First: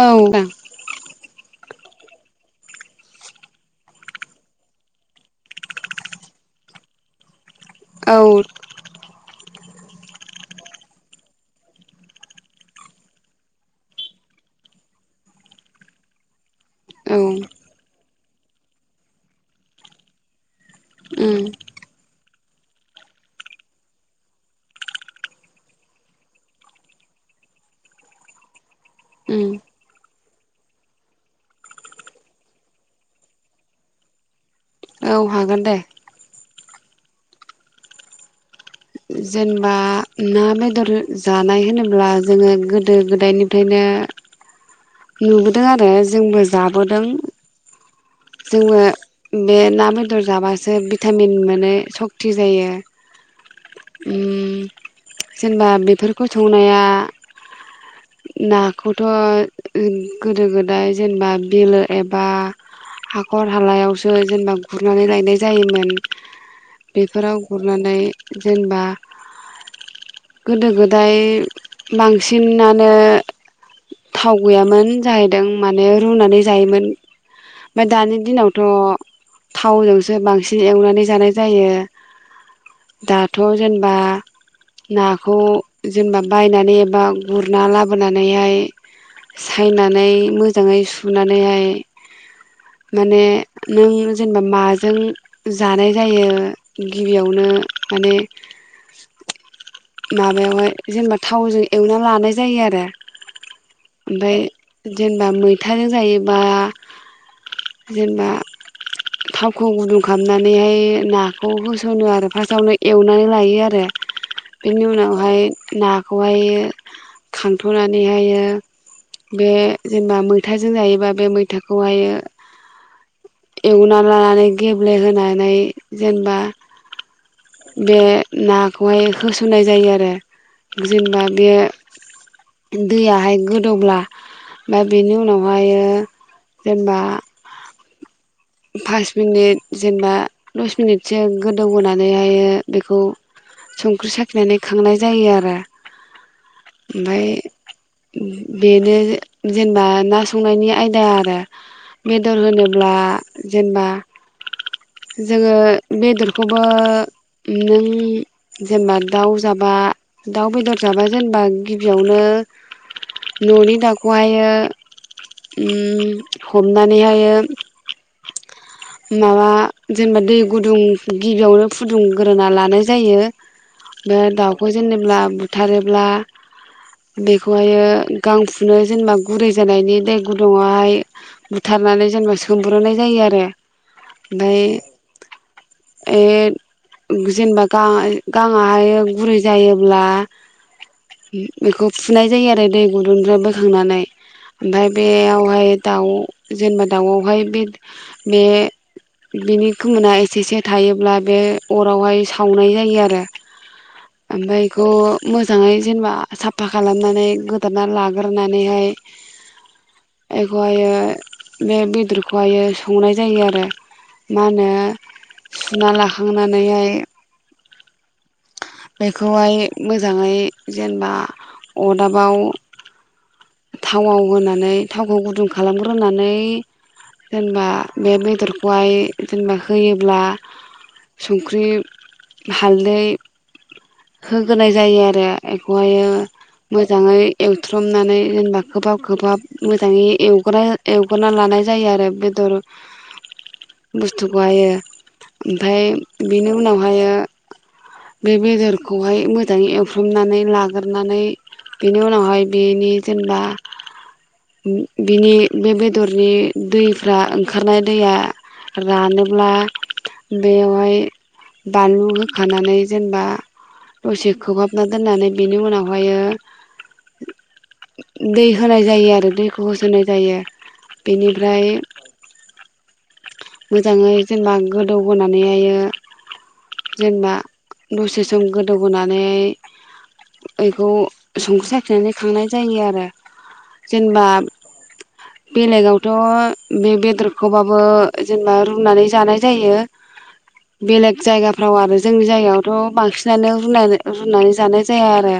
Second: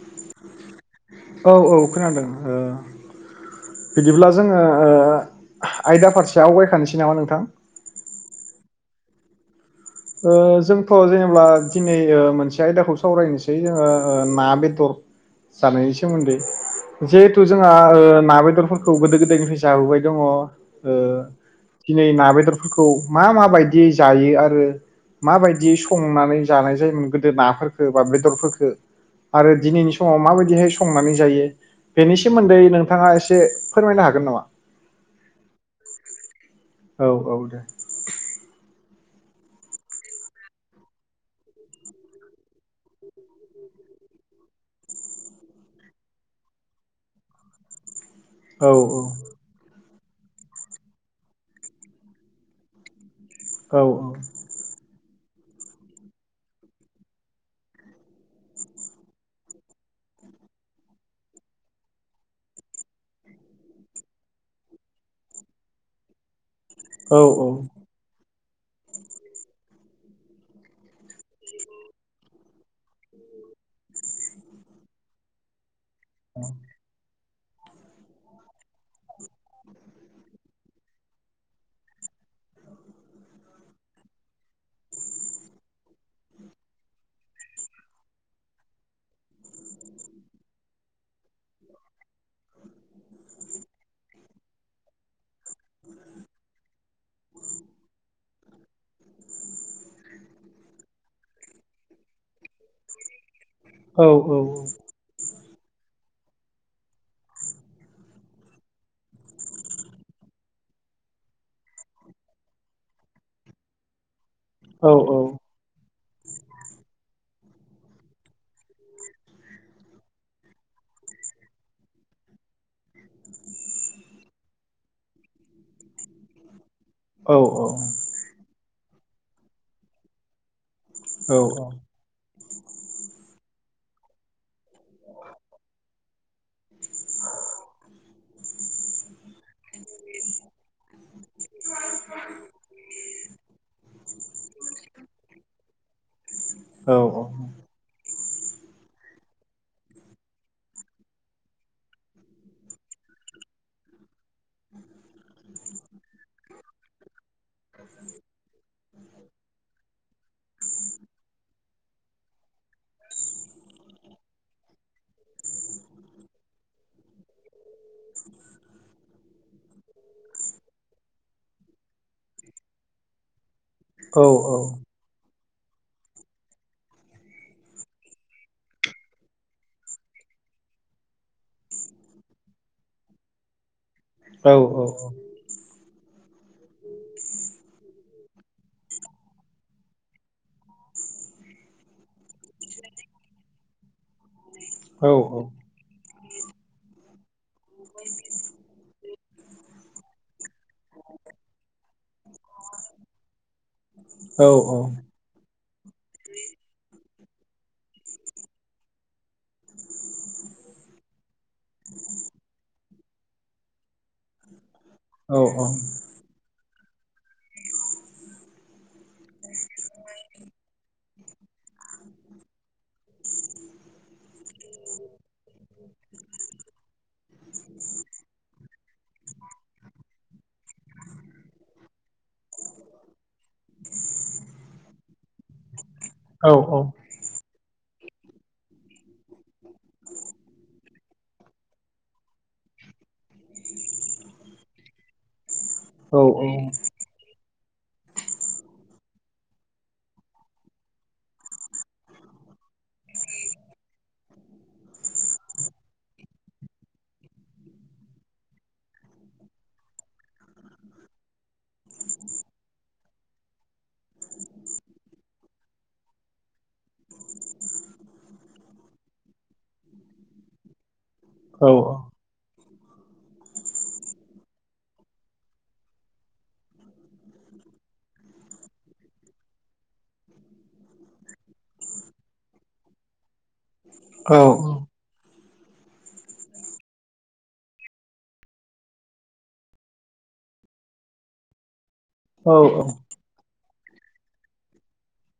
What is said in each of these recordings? औ औ औ खोनादों। ओ बिदिब्ला जोङो ओ आयदा फारसे आवगायखानोसै नामा नोंथां। औ ओ जोंथ जेनेबा दिनै ओ मोनसे आयदाखौ सावरायनोसै जोङो ओ ना बेदर जानायनि सोमोन्दै। उम जिहेथु जोंहा ओ ना बेदरफोरखौ गोदो गोदायनिफ्राय जाबोबाय दङ। ओ दिनै ना बेदर फोरखौ मा माबायदि जायो आरो माबायदि संनानै जानाय जायोमोन गोदो नाफोरफोरखौ बा बेदरफोरखौ उम आरो दिनैनि समाव माबायदिहाय संनानै जायो बेनि सोमोन्दै नोंथाङा एसे फोरमायनो हागोन नामा? औ हागोन दे औ -औ दे जेनेबा ना बेदर जानाय होनोब्ला जोङो गोदो गोदायनिफ्रायनो नुबोदों आरो जोंबो जाबोदों औ जोङो बे ना बेदर जाबासो भिटामिन मोनै सक्ति जायो। औ उम‌। जेनेबा बेफोरखौ संनाया नाखौथ गोदो गोदाय जेनेबा बिलो एबा हाखर हालायावसो जेनेबा गुरनानै लायनाय जायोमोन। औ बेफोराव गुरनानै जेनेबा गोदो गोदाय बांसिनानो थाव गैयामोन जाहैदों। माने रुनानै जायोमोन। ओमफ्राय दानि दिनावथ थावजोंसो बांसिन एवनानै जानाय जायो। दाथ जेनेबा नाखौ जेनेबा बायनानै एबा गुरना लाबोनानैहाय सायनानै मोजाङै सुनानैहाय माने नों जेनेबा माजों जानाय जायो गिबियावनो माने माबायावहाय जेनेबा थावजों एवनानै लानाय जायो आरो। औ ओमफ्राय जेनेबा मै थाजों जायोबा जेनेबा थावखौ गुदुं खालामनानैहाय नाखौ होसनो आरो फार्स्टआवनो एवनानै लायो आरो। बेनि औ उनावहाय ना खौहाय खांथ नानैहायो बे जेनेबा मैथाजों जायोबा बे मैथाखौहायो एवनानै लानानै गेब्लेहोनानै जेनेबा बे ना खौहाय होसनाय जायो आरो। जेनबा बे दैयाहाय गोदौब्ला ओ बेनि उनावहायो जेनेबा फास मिनिट जेनेबा दस मिनिटसो गोदौ होनानैहाय बेखौ स [unintelligible] [unintelligible] नानै खांनाय जायो आरो ओमफ्राय बेनो जेनेबा ना संनायनि आयदा आरो बेदर होनोब्ला जेनेबा जोङो बेदर खौबो नों [unintelligible] दाउ जाबा आ दाउ बेदर जाबा जेनेबा गिबियावनो ननि दाउखौहायो ओम हमनानैहायो माबा जेनेबा दै गुदुं गिबियावनो फुदुंग्रोना लानाय जायो बे दाउखौ जेनेब्ला बु बुथारोब्ला बेखौहायो गां फुनो जेनेबा गुरै जानायनि दै गुदुङावहाय बुथारनानै जेनेबा सोमब्रनाय जायो आरो। औ ओमफ्राय औ औ। ए जेनेबा गा गांआहाय गुरै जायोब्ला बेखौ फुनाय जायो आरो दै गुदुंनिफ्राय बोखांनानै। ओमफ्राय बेयावहाय दाउ जेनबा दाउआवहाय बे बे बिनि खोमोना एसे एसे थायोब्ला बे अरावहाय सावनाय जायो आरो। ओमफाय बेखौ मोजाङै जेनेबा साफा खालाम। नानै गोदोरनानै लाग्रोनानैहाय। बेखौहायो बे बेदरखौहायो। संनाय जायो आरो मा होनो सुना लाखांनानैहाय। बेखौहाय मोजाङै जेनेबा अदाबाव थावाव होनानै थावखौ गुदुं खालाम। खालामग्रोनानै जेनेबा बे बेदरखौहाय जेनेबा होयोब्ला संख्रि हालदै होगोनाय जायो आरो। बेह मोजाङै ए बुथ्रमनानै जेनेबा खोबहाब खोबहाब मोजाङै एवग्रो एवग्रा लानाय जायो आरो बेदर बुस्थुखौहायो। ओमफफ्राय बिनि उनावहायो। बे-बे जर खौहाय मोजाङै एवफ्रमनानै लागोरनानै बेनि उनावहाय बेनि जेनेबा बिनि बे बेदरनि दैफ्रा ओंखारनाय दैया रानोब्ला बेयावहाय बानलु होखानानै जेनेबा दसे खोबहाबना दोननानै बेनि उनावहायो दै होनाय जायो आरो दैखौ होसनाय जायो बेनिफ्राय मोजाङै जेनेबा गोदौहोनानैहायो जेनेबा दसे सम गोदौहोनानै एखौ संख्रि साखिनानै खांनाय जायो आरो जेनेबा औ औ बेलेगावथ बे बेदरखौबाबो जेनेबा रुनानै जानाय जायो बेलेग जायगाफ्राव आरो जोंनि जायगायावथ' बांसिनानो रुनानै रुनानै जानाय जाया आरो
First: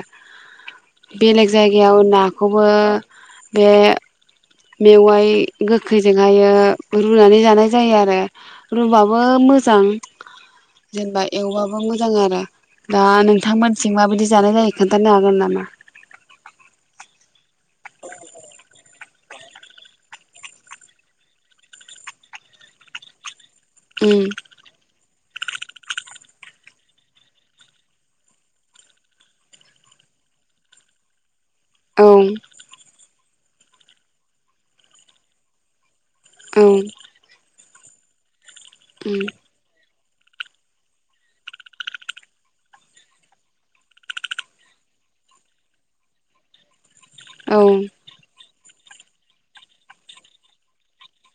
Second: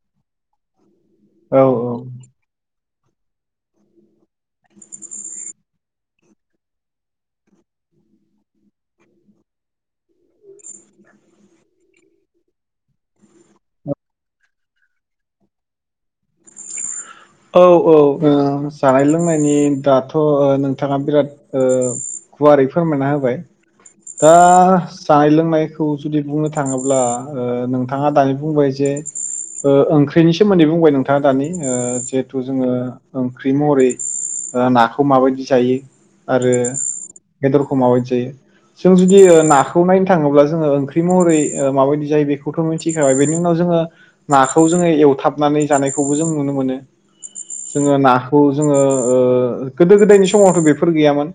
बेलेग जायगायाव नाखौबो। बे। मेवाइ गोखैजोंहायो रुनानै जानाय जायो आरो रुबाबो मोजां जेनेबा एवबाबो मोजां आरो दा नोंथांमोनसिं माबायदि जानाय जायो खोनथानो हागोन नामा? औ औ ओ जानाय लोंनायनि दाथ नोंथाङा बिराद ओ गुवारै फोरमायना होबाय। उम दा सायलो। नायखौ जुदि बुंनो थाङोब्ला ओ नोंथाङा दानि बुंबाय जे ओ ओंख्रिनि सोमोन्दै बुंबाय नोंथाङा दानि ओ औ जिहेथु जोङो ओं ओंख्रि महरै ओ नाखौ माबायदि जायो? आरो औ बेदर खमाबाय जायो। जों जुदि उम ओ नाखौनायनि- थाङोब्ला जोङो ओंख्रि महरै ओ माबायदि जायो बेखौथ मिथिखाबाय बेनि उनाव जोङो नाखौ जोङो एवथाबनानै जानायखौबो जों नुनो मोनो। औ जोंङो नाखौ जोङो ओ गोदो गोदायनि समावथ बेफोर गैयामोन।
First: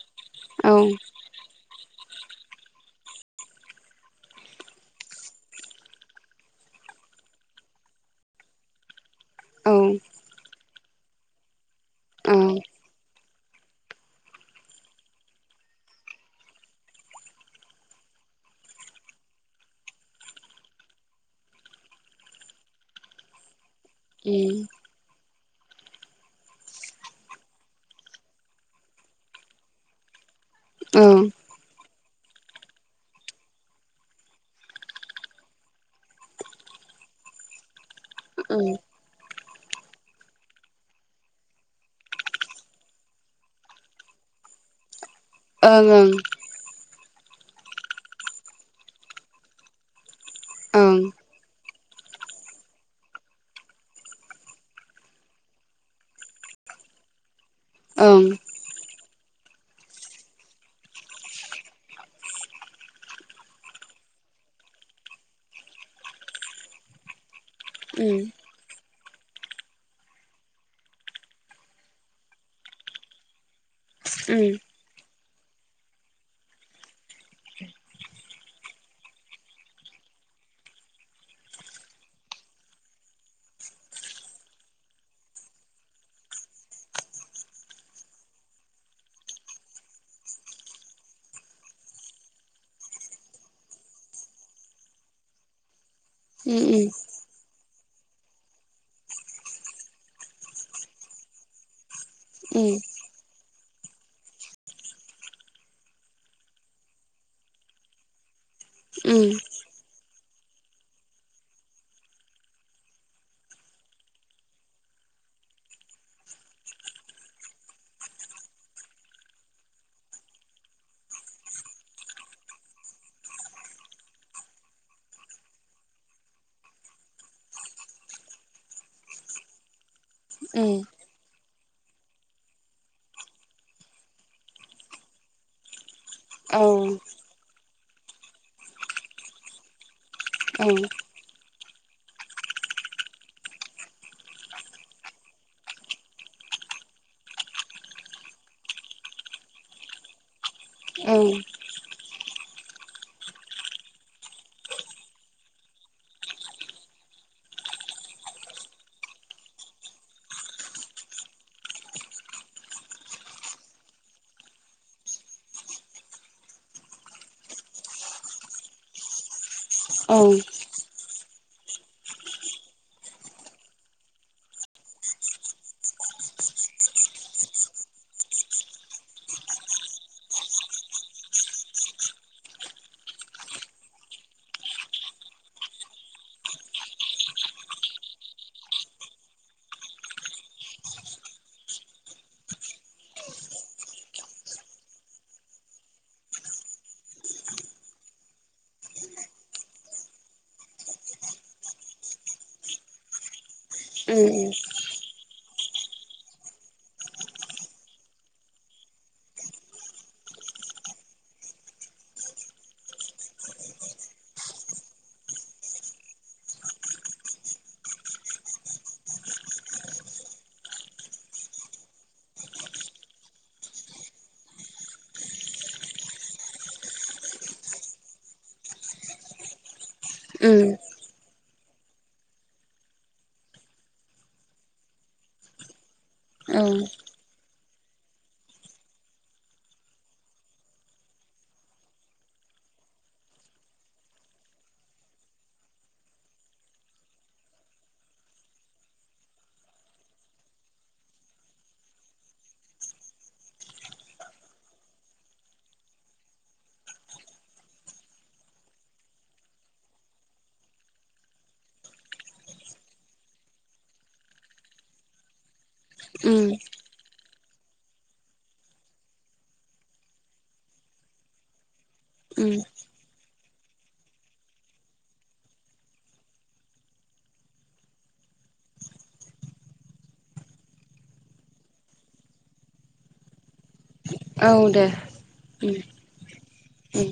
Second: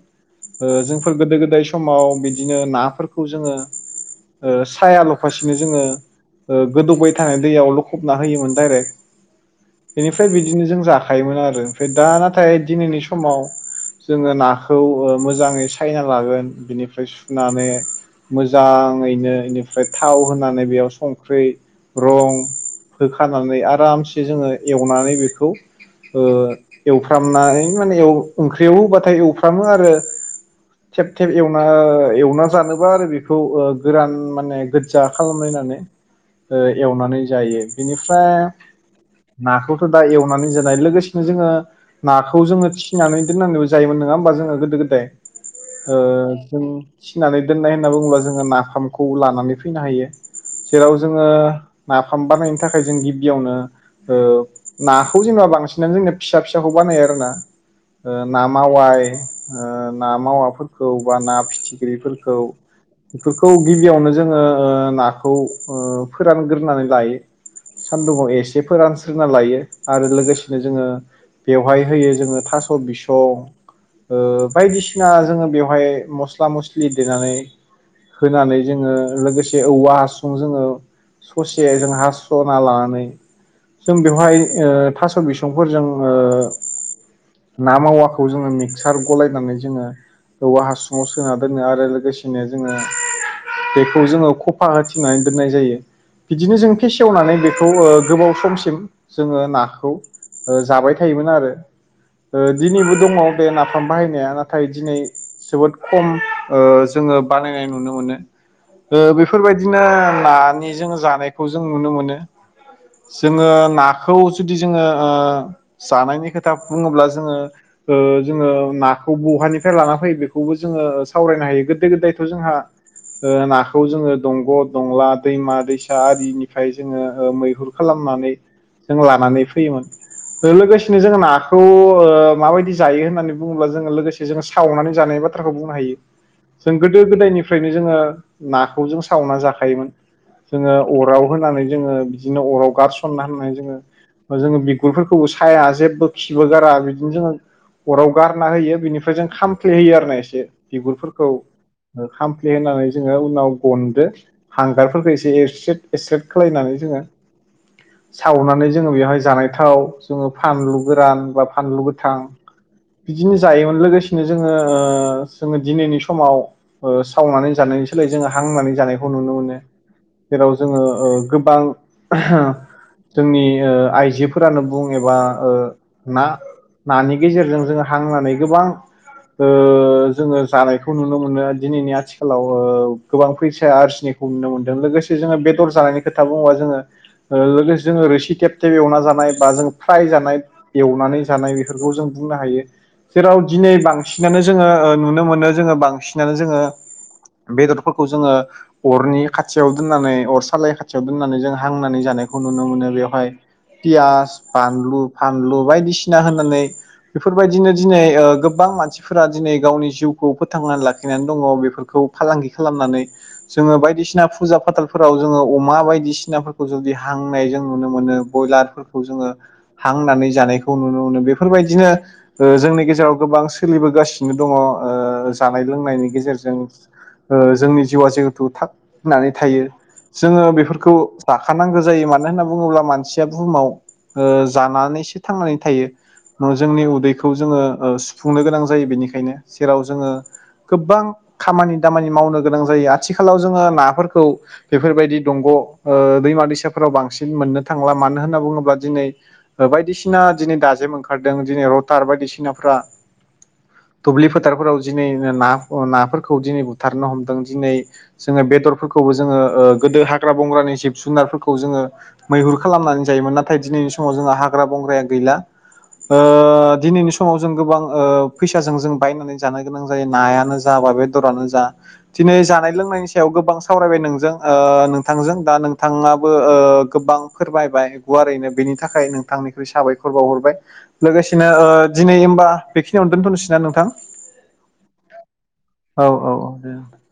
औ ओ जोंफोर गोदो गोदाय। समाव बिदिनो नाफोरखौ जोङो ओ साया लफासिनो जोङो गोदौबाय थानाय दैयाव लखबना होयोमोन डाइरेक्ट औ बेनि बिदिनो जों जाखायोमोन आरो दा औ नाथाय दिनैनि सो समाव जोङो नाखौ ओ मोजाङै सायना लागोन बेनिफ्राय सुनानै मोजाङैनो इनिफ्राय थाव होनानै बेयाव संख्रि रं होखानानै आर आरामसे जोङो उम एव ओमफाय बेखौ ओ एवफ्रामनानै माने औ ओंख्रियाव होबाथाय एवफ्रामो आरो औ थेब थेब एवना ओ एवना जानोब्ला आरो बेखौ ओ गोरान माने गोजा खालामलायनानै ओ एवनानै जायो। बेनिफ्राय। नाखौथ दा एवनानै जानाय लोगोसेनो जोङो नाखौ जोङो थिनानै दोननानैबो जायोमोन नङा होमबा जोङो गोदो गोदाय ओ उम जों फिनानै दोननाय होनना बुङोब्ला जोङो नाफामखौ लानानै फैनो हायो। जेराव जोङो। नाफाम बानायनायनो थाखाय जों गिबियावनो। ओ नाखौ जेनबा बांसिनानो जोंना फिसा फिसाखौ बानायो आरो ना। ओं ओ ओं ना मावाय ओ ना मावाफोरखौ बा ना फिथिख्रिफोरखौ बेफोरखौ गिबियावनो जोङो ओ नाखौ ओ फोरानग्रोनानै लायो। ओं सानदुङाव एस लानस्रोना लायो आरो लोगोसेनो जोङो बेवहाय होयो जोङो थास बिसं ओं ओ उम बायदिसिना जोङो बेवहाय मस्ला मस्लि देनानै होनानै जोङो लोगोसे औवा हासुुं जोङो ससे जों हासना लानानै जों बेवहाय ओ थास बिसंफोरजों ओ ना मावाखौ जोङो मिक्सार गलायनानै जोङो औवा हासुंआव सोना दोनो आरो लोगोसेनो जोङो बेखौ जोङो खफा होथिना दोन्नाय जायो बिदिनो उम जों फेसेवनानै बेखौ ओ गोबाव समसिम जोङो नाखौ जाबाय थायोमोन आरो। ओ उम दिनैबो दङ बे ना खाम बाहायनाया नाथाय दिनै जोबोद खम ओ जोङो बानायनाय नुनो मोनो। ओ उम बेफोरबायदिनो आ जों जानायखौ जों नुनो मोनो। जोङो नाखौ जुदि जोङो ओ जानायनि खोथा बुङोब्ला जोङो ओ जोङो नाखौ बहानिफ्राय लाना फैयो बेखौबो जोङो सावरायनो हायो गोदो गोदायथ' जोंहा ओ नाखौ जोङो दंग' दंला दैमा दैसा आरिनिफ्राय जोङो ओ मैहुर खालामनानै जों लानानै फैयोमोन। उम लोगोसेनो जोंना खौ ओ माबायदि जायो होननानै बुङोब्ला जोङो लोगोसे जोङो सावनानै जानायनि बाथ्राखौ बुंनो हायो औ जों गोदो गोदायनिफ्रायनो जोङो नाखौ जों सावनानै जाखायोमोन। औ जोङो अराव होनानै जोङो बिदिनो अराव। गारसना होन्नाय जोङो जोङो बिगुरफोरखौबो साया जेबो खिबो गारा बिदिनो जोङो अराव गारना होयो बिनिफ्राय जों खामफ्ले होयो आरो ना एसे उम बिगुरफोरखौ ओ खामफ्ले होनानै जोङो उनाव गनदो हांगारफोरखौ एसे एरस्रेट एरस्रेट खालायनानै जोङो। सावनानै जोङो बेवहाय जानायथाव जोङो फानलु गोरान बा फानलु गोथां बिदिनो जायोमोन लोगोसेनो जोङो ओ जोङो दिनैनि समाव सावनानै जानायनि सोलाय जोङो हांनानै जानायखौ नुनो मोनो। जेराव जोङो ओ। गोबां। जोंनि ओ आइजोफोरानो बुं एबा ओ ना नानि गेजेरजों जोङो हांनानै गोबां ओ जोङो जानायखौ नुनो मोनो दिनैनि आथिखालाव ओ गोबां फैसाया आरजिनायखौ नुनो मोनदों लोगोसे जोङो बेदर जानायनि खोथा बुङोबा जोङो। ओ लोगोसे जोङो रोसि थेब थेब एवना जानाय बा जों फ्राय जानाय एवनानै जानाय बेफोरखौ जों बुंनो हायो जेराव दिनै बांसिनानो जोङो नुनो मोनो जोङो बांसिनानो जोङो बेदरफोरखौ जोङो अरनि खाथियाव दोननानै अर सालाय खाथियाव दोननानै जोंङो हांनानै जानायखौ नुनो मोनो बेवहाय। फियाज, बानलु फानलु बायदिसिना होनानै बेफोरबायदिनो दिनै ओ गोबां मानसिफोरा दिनै गावनि जिउखौ फोथांनानै लाखिनानै दङ बेफोरखौ फालांगि खालामनानै जोङो बायदिसिना फुजा फाथालफोराव जोङो अमा बायदिसिना फो खौ जुदि हांनाय जों नुनो मोनो बयलारफोरखौ जोङो हांनानै जानायखौ नुनो मोनो बेफोरबायदिनो ओ जोंनि गेजेराव गोबां सोलिबोगासिनो दङ ओ जानाय लोंनायनि गेजेरजों ओ जोंनि जिउआ जिहेथु थाबनानै थायो। जोङो बेफोरखौ जाखानांगौ जायो मानो होनना बुङोब्ला मानसिया बुहुमाव ओ जानानैसो थांनानै थायो औ जोंनि उदैखौ जोङो ओ सुफुंनो गोनां जायो बेनिखायनो जेराव जोङो गोबां खामानि दामानि मावनो गोनां जायो आथिखालाव जोङो नाफोरखौ बेफोरबायदि दंग ओ दैमा-दैसाफोराव बांसिन मोननो थांला। मानो होनना बुङोब्ला दिनै बायदिसिना दिनै दाजेम ओंखारदों दिनै रथार बायदिसिनाफ्रा दुब्लि-फोथारफोराव दिनै ना- नाफोरखौ दिनै बुथारनो हमदों दिनै जोङो बेदरफोरखौबो जोङो गोदो हाग्रा बंग्रानि जिब-जुनारफोरखौ जोङो मैहुर खालामनानै जायोमोन नाथाय दिनैनि समाव जोंहा हाग्रा बंग्राया गैला। उम ओ दिनैनि सम समाव जों गोबां ओ फैसाजों जों बायनानै जानो गोनां जायो नायानो जा बा बेदरानो जा, दिनै उम जानाय लोंनायनि सायाव गोबां सावरायबाय नोंजों ओ नोंथांजों दा नोंथां नोंथाङाबो ओ गोबां फोरमायबाय गुवारैनो बेनि थाखाय नोंथांनिख्रुइ साबायखर बावहरबाय लोगोसेनो ओ दिनै होमबा बेखिनियावनो दोन्थनोसै ना नोंथां? औ दे उम औ औ औ दे उम